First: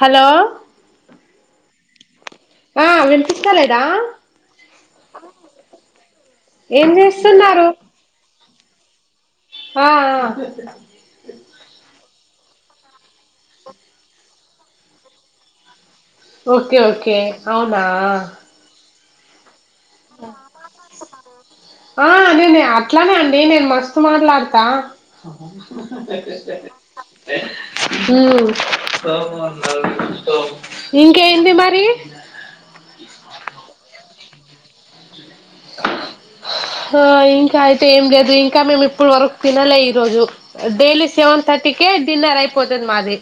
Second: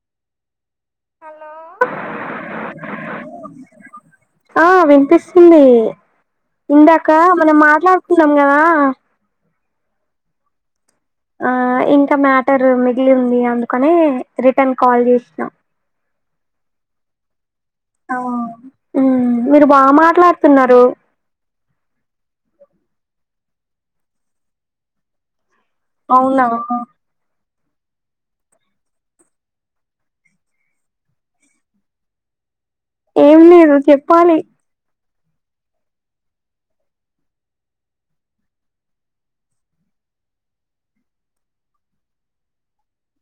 Hello hello ఆ వినిపిస్తలేదా ఆ వినిపిస్తుంది ఏం ఇందాక మనం చేస్తున్నారు మాట్లాడుతున్నాం వా ఆ ఆ ఆ ఇం మ్యాటర్ [inaudible] వెళ్ళింది అందుకనే రిటర్న్ కాల్ చేసినా ఓకే ఓకే అవునా ఆ మీరు బాగా మాట్లాడుతున్నారు అట్లనే అండి నేను మస్తు మాట్లాడతా అవునా ే ఇంకేంది మరి పొని ఆ ఇంకా అయితే ఏం లేదు ఇంకా మేము ఇప్పుడు వరకు తినలే ఈరోజు డైలీ సెవెన్ థర్టీకే డిన్నర్ అయిపోతుంది మాది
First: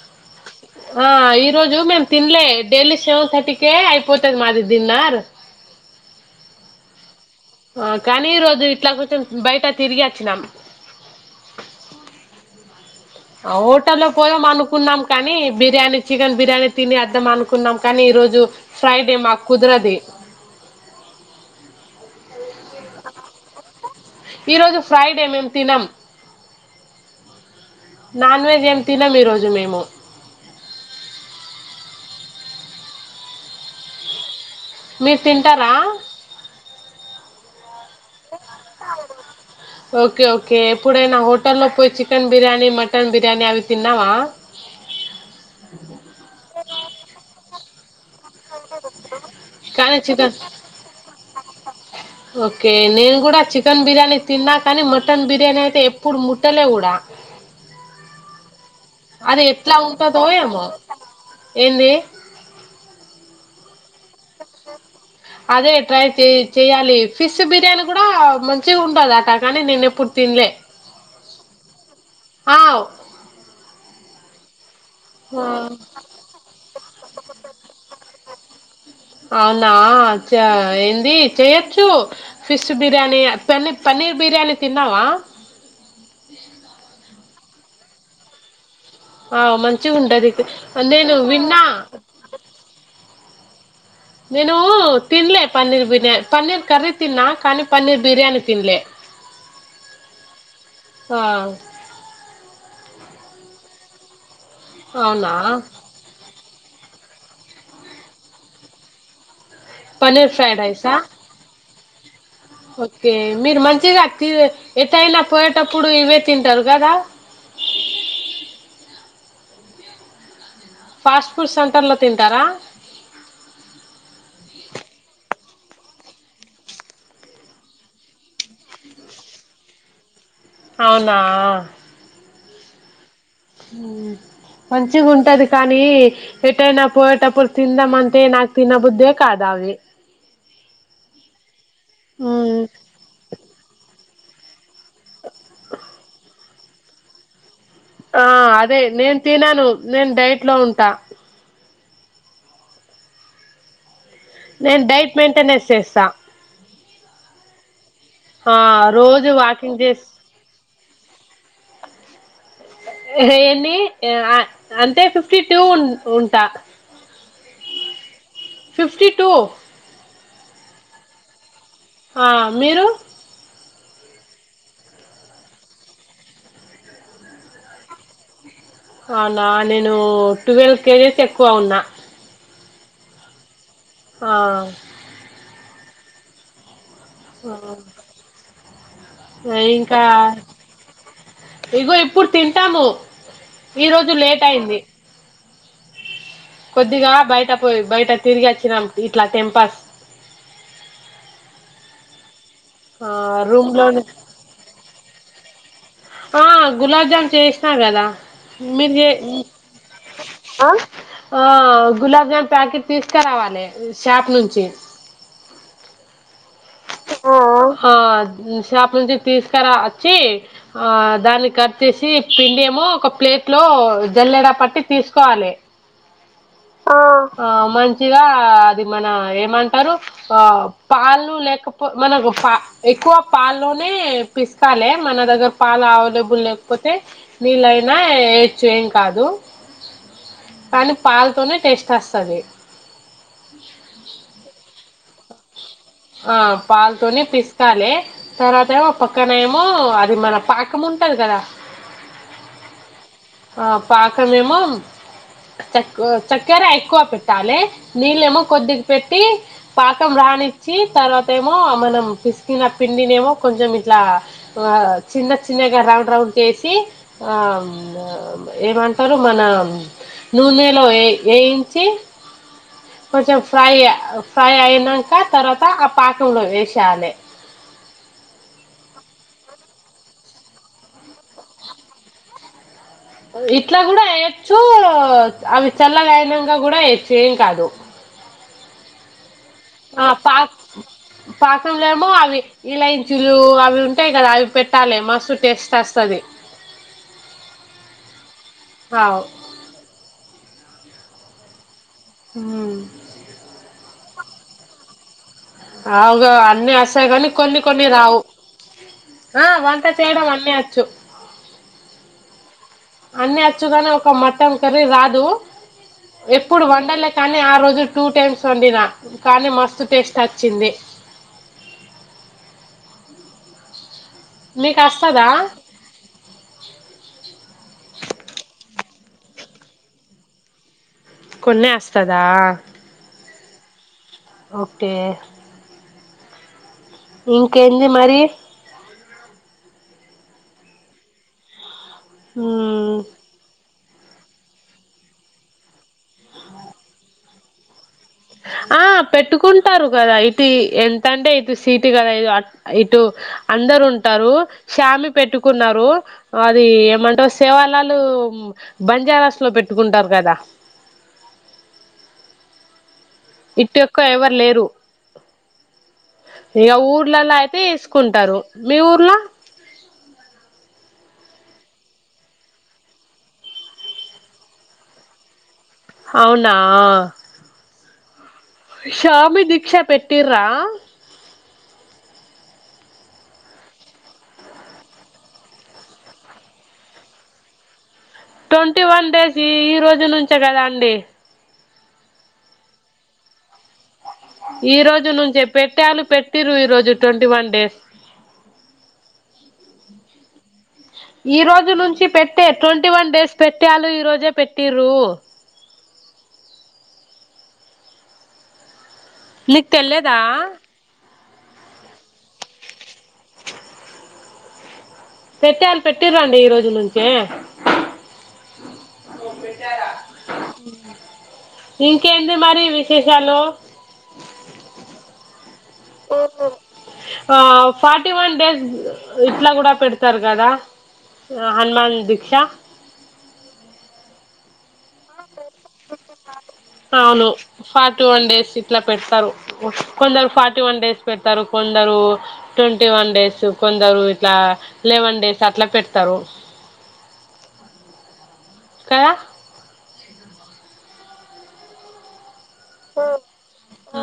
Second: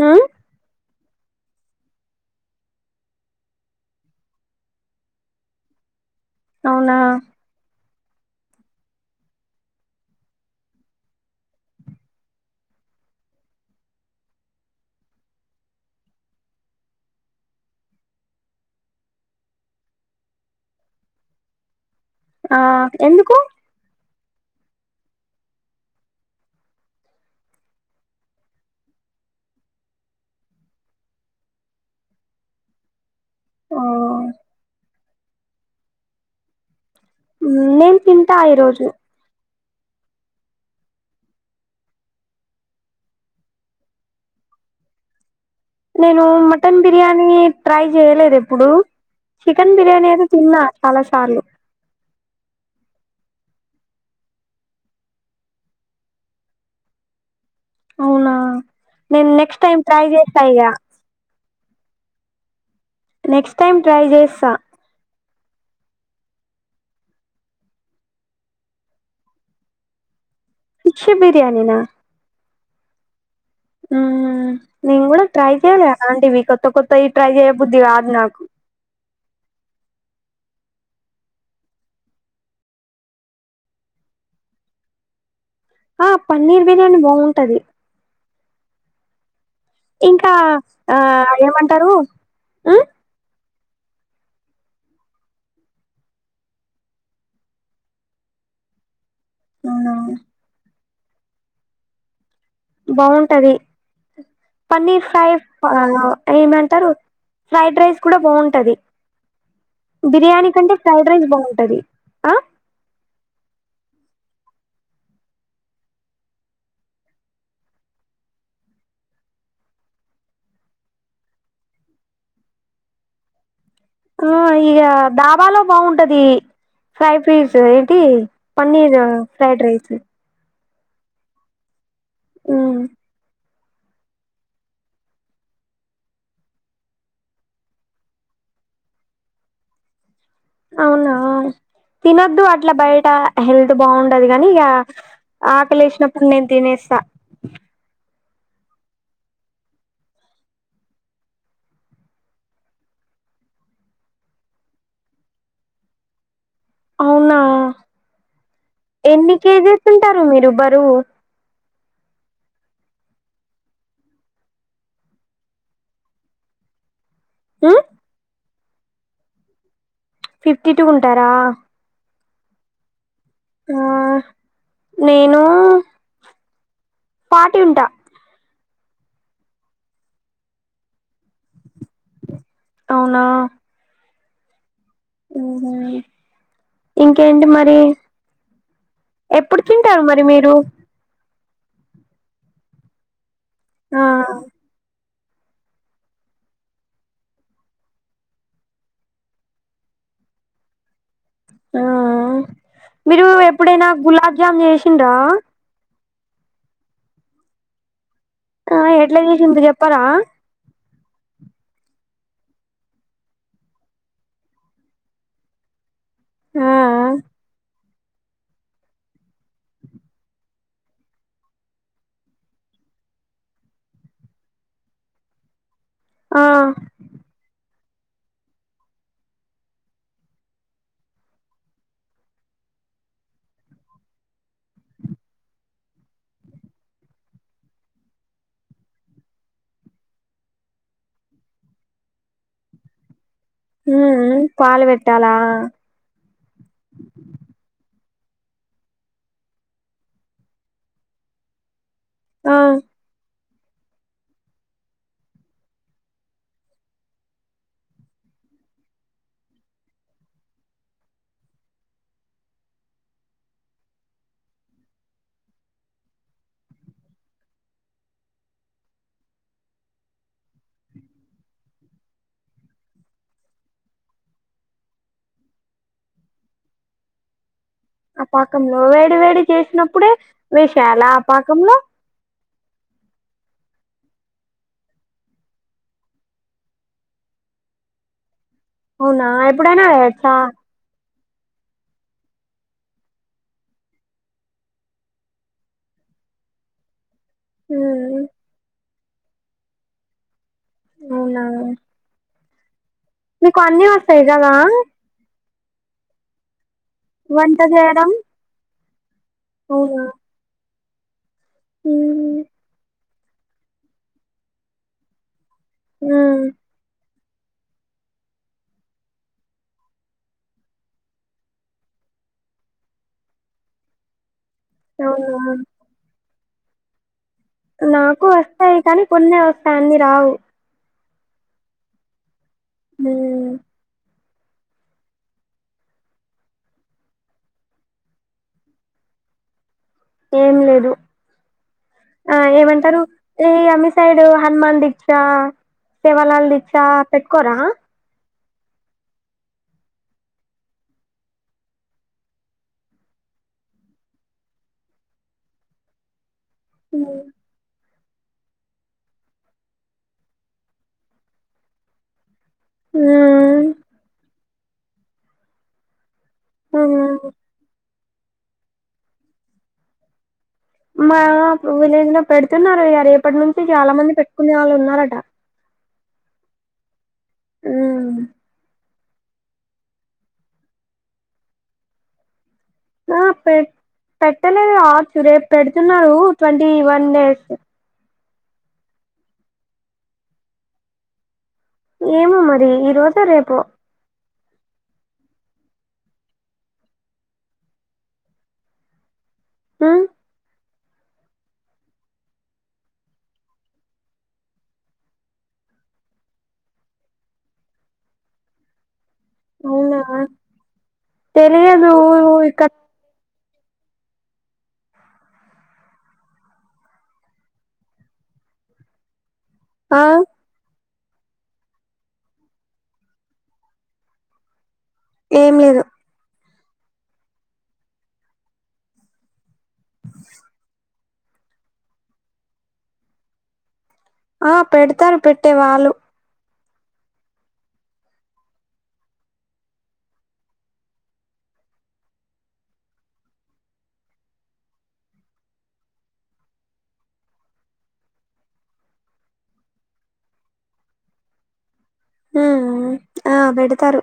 ఆ ఆ ఈ రోజు మేము తినలే డైలీ సెవెన్ థర్టీ కే అయిపోతుంది మాది డిన్నర్ అవునా ఆ కానీ ఈరోజు ఇట్లా కొంచెం బయట తిరిగేత్తున్నం హోటల్లో పోయాం అనుకున్నాం కానీ బిర్యానీ చికెన్ బిర్యానీ తిని వద్దాం అనుకున్నాం కానీ ఈరోజు ఫ్రైడే మాకు కుదరదు ఆ ఎందుకు ఈరోజు ఫ్రైడే మేము తినం నాన్ వెెజ్ ఏమి తినం ఈరోజు మేము ఆ మీరు తింటార [inaudible] తింటా ఈరోజు ఓకే ఓకే ఎప్పుడైనా హోటల్లో పోయి చికెన్ బిర్యానీ మటన్ బిర్యానీ అవి తిన్నావా నేను మటన్ బిర్యానీ ట్రై చేయలేదు ఎప్పుడు చికెన్ కానీ బిర్యానీ అయితే చికెన్ తిన్నా చాలా సార్లు ఓకే నేను కూడా చికెన్ బిర్యానీ తిన్నా కానీ మటన్ బిర్యానీ అయితే ఎప్పుడు ముట్టలే కూడా అవునా నేను అది నెక్స్ట్ ఎట్లా టైం ట్రై ఉంటాదొ చేస్తా ఇగ ఎమో ఏంది నెక్స్ట్ టైమ్ అదే ఎ ట్రై చేయ్ చెయాలి ఫిష్ బిర్యానీ కూడా మంచిగా ఉంటాద అట కానీ నేను ఎప్పుడు తినలే ఫిష్ బిర్యాని నా ఆవ్ అవున నేను కూడా ట్రై చెయ్యలే అలా అంటివి కొత్త కొత్తవి ట్రై చేయబుద్ది కాదు నాకు అవునా చా ఏంది చేయచ్చు ఫిష్ బిర్యానీ పన్ని పన్నీర్ బిర్యానీ తిన్నావా త్తది ఆ మంచిగా ఉండది ఇంకా ఆ నేను విన్నా ఏమంటారు మ్మ్ నేను తిన్లే పన్నీర్ బిర్యానీ పన్నీర్ కర్రీ తిన్నా కానీ పన్నీర్ బిర్యానీ తిన్లే అవునా ఆ బాగుంటది పన్నీర్ అవునా ఫ్రై్ ఆ ఏమంటారు ఫ్రైడ్ రైస్ కూడా బావుంటది పన్నీర్ బిర్యానీ ఫ్రైడ్ కంటే రైసా ఫ్రైడ్ రైస్ బావుంటది ఆ ఓకే మీరు మంచిగా ఎటైనా పోయేటప్పుడు ఇవే తింటారు కదా ఫాస్ట్ ఫుడ్ సెంటర్లో తింటారా ఆ ఇక డాబాలో బాగుంటది ఫ్రై పీస్ ఏంటి పన్నీర్ ఫ్రైడ్ రైస్ అవునా హ్మ్మ్ హ్మ్మ్ మంచిగా ఉంటది కానీ ఎట్టైనా పోయేటప్పుడు తిందామంటే నాకు తిన్న బుద్దే కాదు అవి అవునా తినద్దు ఉమ్, అట్లా బయట హెల్త్ బాగుంట దిగానీ ఈ ఆకలేసినప్పుడు నేను తినేస్త ఆ అదే నేను తినను నేను డైట్ లో ఉంటా నేను డైట్ మెయింటెనెన్స్ చేస్తా అవునా ఆ రోజు ఎన్ని కేజీస్ ఉంటారు మీరు బరువు ఏన్ని అంటే ఫిఫ్టీ టూ ఉ ఉంటా ఉహ్మ్మ్ ఫిఫ్టీ టూ ఫిఫ్టీ టూ ఉంటారా ఆ మీరు ఆ నేను ఫార్టీ ఉంటా అవునా నేను ట్వెల్వ్ కేజెస్ ఎక్కువ ఉన్నా అవునా ఆ అఓహ ఇంకేంటి మరి ఎప్పుడు ఇంకా తింటారు మరి మీరు ఇగో ఇప్పుడు తింటాము ఈ ఆ రోజు లేట్ అయింది కొద్దిగా బయట పోయి బయట తిరిగి వచ్చినాం ఇట్లా టెంపాస్ ఆ మీరు రూమ్ ఎప్పుడైనా లోనే గులాబ్జామున్ చేసిండ్రా ఆ గులాబ్జామ్ చేసినా కదా ఆ మీరు చే ఎట్ల వేలించిందొ చెప్పారా ఆ గులాబ్ జామున్ ప్యాకెట్ తీసుకురావాలి షాప్ నుంచి ఆ మ్మ్ ఆ షాప్ నుంచి తీసుకరా వచ్చి ఆ దాన్ని కట్ చేసి పిండి ఏమో ఒక ప్లేట్ లో జల్లెడా పట్టి తీసుకోవాలి ఆ ఆ మంచి మంచిగా అది మన ఏమంటారు ఆ పాలు లేక మనకు పా ఎక్కువ పాల్లోనే పిసకాలి మన దగ్గర పాలు అవైలబుల్ లేకపోతే నీళ్ళైనా వేయచ్చు ఏం కాదు కానీ పాలతోనే టేస్ట్ వస్తది మ్మ్ పాలు పేట్టాలా ఆ పాలుతోనే పిసకాలి తర్వాత ఏమో పక్కన ఏమో అది మన పాకం ఉంటది కదా ఆ ఆ పాకం ఏమో చ చక్కెర ఎక్కువ పెట్టాలి నీళ్ళేమో కొద్దిగా పెట్టి పాకం రాని చ్చి తర్వాత ఏమో మనం పిసికిన పిండిని ఏమో కొంచెం ఇట్లా చిన్న చిన్నగా రౌండ్ రౌండ్ చేసి ఆ ఏమంటారు మన నూనెలో వేయించి కొంచెం ఫ్రై ఫ్రై అయినాక తర్వాత ఆ పాకంలో వేసేయాలి ఆ పాకంలో వేడి వేడి చేసినప్పుడే వేసేయాల ఆ పాకంలో ఇట్లా కూడా వేయచ్చు అవి చల్లగా అయినాక కూడా వేయచ్చు ఏం కాదు అవునా ఇప్పుడనా ఆ వేయచ్చా పాక్ పాకంలేమో అవి ఇలాయించులు అవి ఉంటాయి కదా అవి పెట్టాలి మస్తు టేస్ట్ వస్తది మ్మ్ అవు అవునా మ్మ్ మీకు అన్ని వస్తాయి కదా అగా అన్ని వ స్తాయి కాని వంట కొన్ని కొన్ని చేయడం రావు ఆ వంట చేయడం అన్ని వచ్చు మ్మ్ అన్ని వచ్చుగానే ఒక మట్టన్ కర్రీ రాదు ఉమ్ ఎప్పుడు వండలే కానీ ఆ రోజు టూ టైమ్స్ వండినా కానీ మస్తు టేస్ట్ వచ్చింది మీకుస్తస్తదా అవునా నాకు వస్తాయి కానీ కొన్ని వస్తాయి అన్ని రావు కొన్ని వస్తదా ఉమ్ ఒకే ఇంకేంది మరి ఏం లేదు ఆ మ్మ్ ఏమంటారు ఏ అ సైడు హనుమాన్ దీక్ష సేవాలల్ దీక్ష పెట్టుకోరా ఆ పెట్టుకుంటారు కదా ఇటు ఎంతంటే ఇటు సీటు కదా ఇ ఇటు అందరు ఉంటారు శ్యామీ పెట్టుకున్నారు అది ఉమ్ ఏమంటారు సేవ వాళు బంజారాస్ లో పెట్టుకుంటారు కదా ఉమ్ ఇట్ ఒక్క ఎవరు లేరు ఇగ ఉమ్. ఊర్లలా అయితే ఏస్ కుంటారు మీ ఊర్ల మా విలేజ్ లో పెడుతున్నారు ఇగ రేపటి నుంచి, చాలా మంది పెట్టుకునే వాళ్ళు ఉన్నారట. అవునా మ్మ్ శామి దీక్ష పెట్టిర్ర ఆ పె పెట్టలేదు కావచ్చు రేపు పెడుతున్నారు twenty one days twenty one days ఈ రోజు నుంచే కదా అండి ఏమో మరి ఈ రోజో రేపో ఈ రోజు నుంచే పెట్టాళ్ళు, పెట్టిరృ ఈ రోజు ట్వంటీ వన్ డేస్. మ్మ్ ఈ రోజు నుంచి పెట్టే ట్వంటీ వన్ డేస్ పెట్టాలు ఈ రోజే పెట్టిర్రు నీక్ తెల్ లేదా తెలియదూ ఇక పెట్టాళ్ పెట్టిరండి ఈ రోజు నుంచే ఆ ఇంకేంటి మరి విశేషాలు ఏం లేదు హా ఫార్టీ వన్ డేస్ ఇట్లా కూడా పెడతారు కదా హనుమాన్ దీక్ష. ఆ ప్ పెడతారు పెట్టేవాళ్ళు అవును ఫార్టీ వన్ డేస్ ఇట్లా పెడతారు కొందరు ఫార్టీ వన్ డేస్ పెడతారు కొందరు ట్వంటీ వన్ డేస్ కొందరు ఇట్లా లెవెన్ డేస్ అట్లా పెడతారు క హ ఆ పెడతారు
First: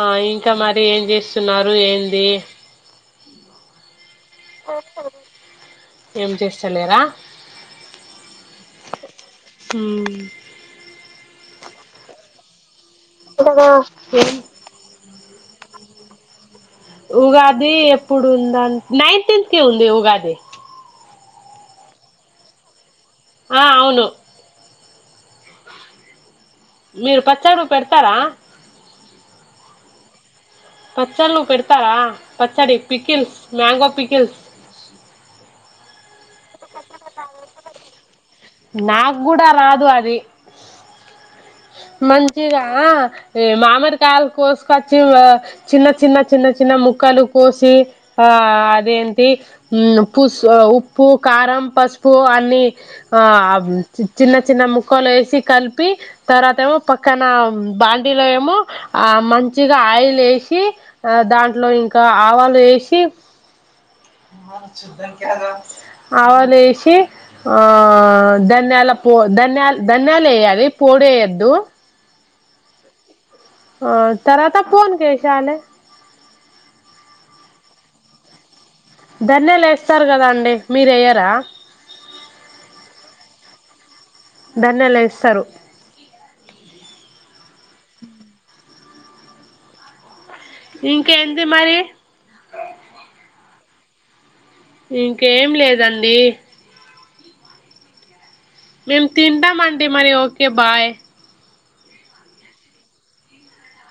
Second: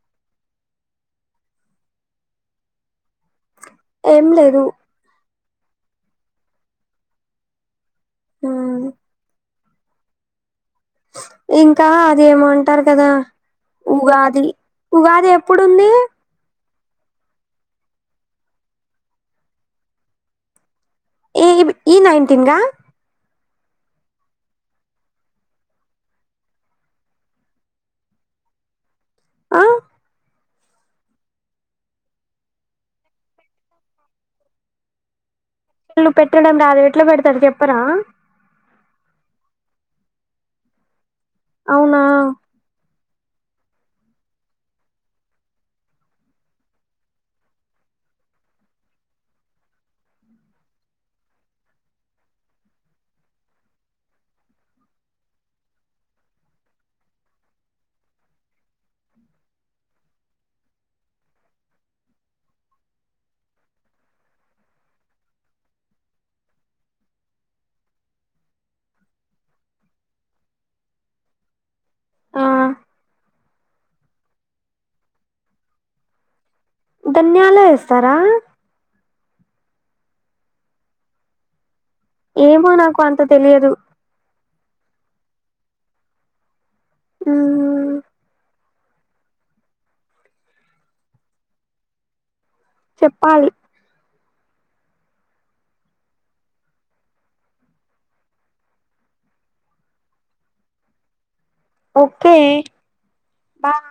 ఆ ఇంకా మరి ఏం చేస్తున్నారు ఏంది ఏం లేదు ఓహో ఏం చేస్తలేరా ఆ అ ఇంకా అదేమంట పంటారు కదా ఉఊగాది ఉగాది ఎప్పుడుంది ఉగాది ఎప్పుడుంద నైన్టీన్త్ కి ఉంది ఉగాది ఏ ఈ నైన్టీన్గా ఆ అవును మీరు పచ్చరు పెడతారా ఆ పచ్చళ్ళు పెడతారా పచ్చడి పికిల్స్ మ్యాంగో పికిల్స్ పెట్టడం రాదు ఎట్లా పెడతారు చెప్పరా నాకు కూడా రాదు అది అవునా మజరా మామిరికాయలు కోసుకొచ్చి చిన్న చిన్న చిన్న చిన్న ముక్కలు కోసి ఆ అదేంటి పుసు ఉప్పు కారం పసుపు అన్ని ఆ చిన్న చిన్న ముక్కలు వేసి కలిపి తర్వాత ఏమో పక్కన బాండీలో ఏమో ఆ మంచిగా ఆయిల్ వేసి ఆ దాంట్లో ఇంకా ఆవాలు వేసి ఆవాలు వేసి ఆ ధన్యాల ప ధన్యాలు ధన్యాలు వేయాలి తోడేయద్దు ఆ ఆ తరవాత ఫోన్ చేశాలే ధన్యాలు ఏస్తారా ధన్యాలేస్తారు కదండి మీరెయ్యరా ఏమో నాకు అంత తెలియదు ధన్యాలు ఏస్తారు ఉమ్మ్మ్ ఇంకా ఏంది మరి చెప్పాలి ఇంకేం లేదండి మేము తింటామండి మరి ఓకే బాయ్ ఓకే బా [inaudible]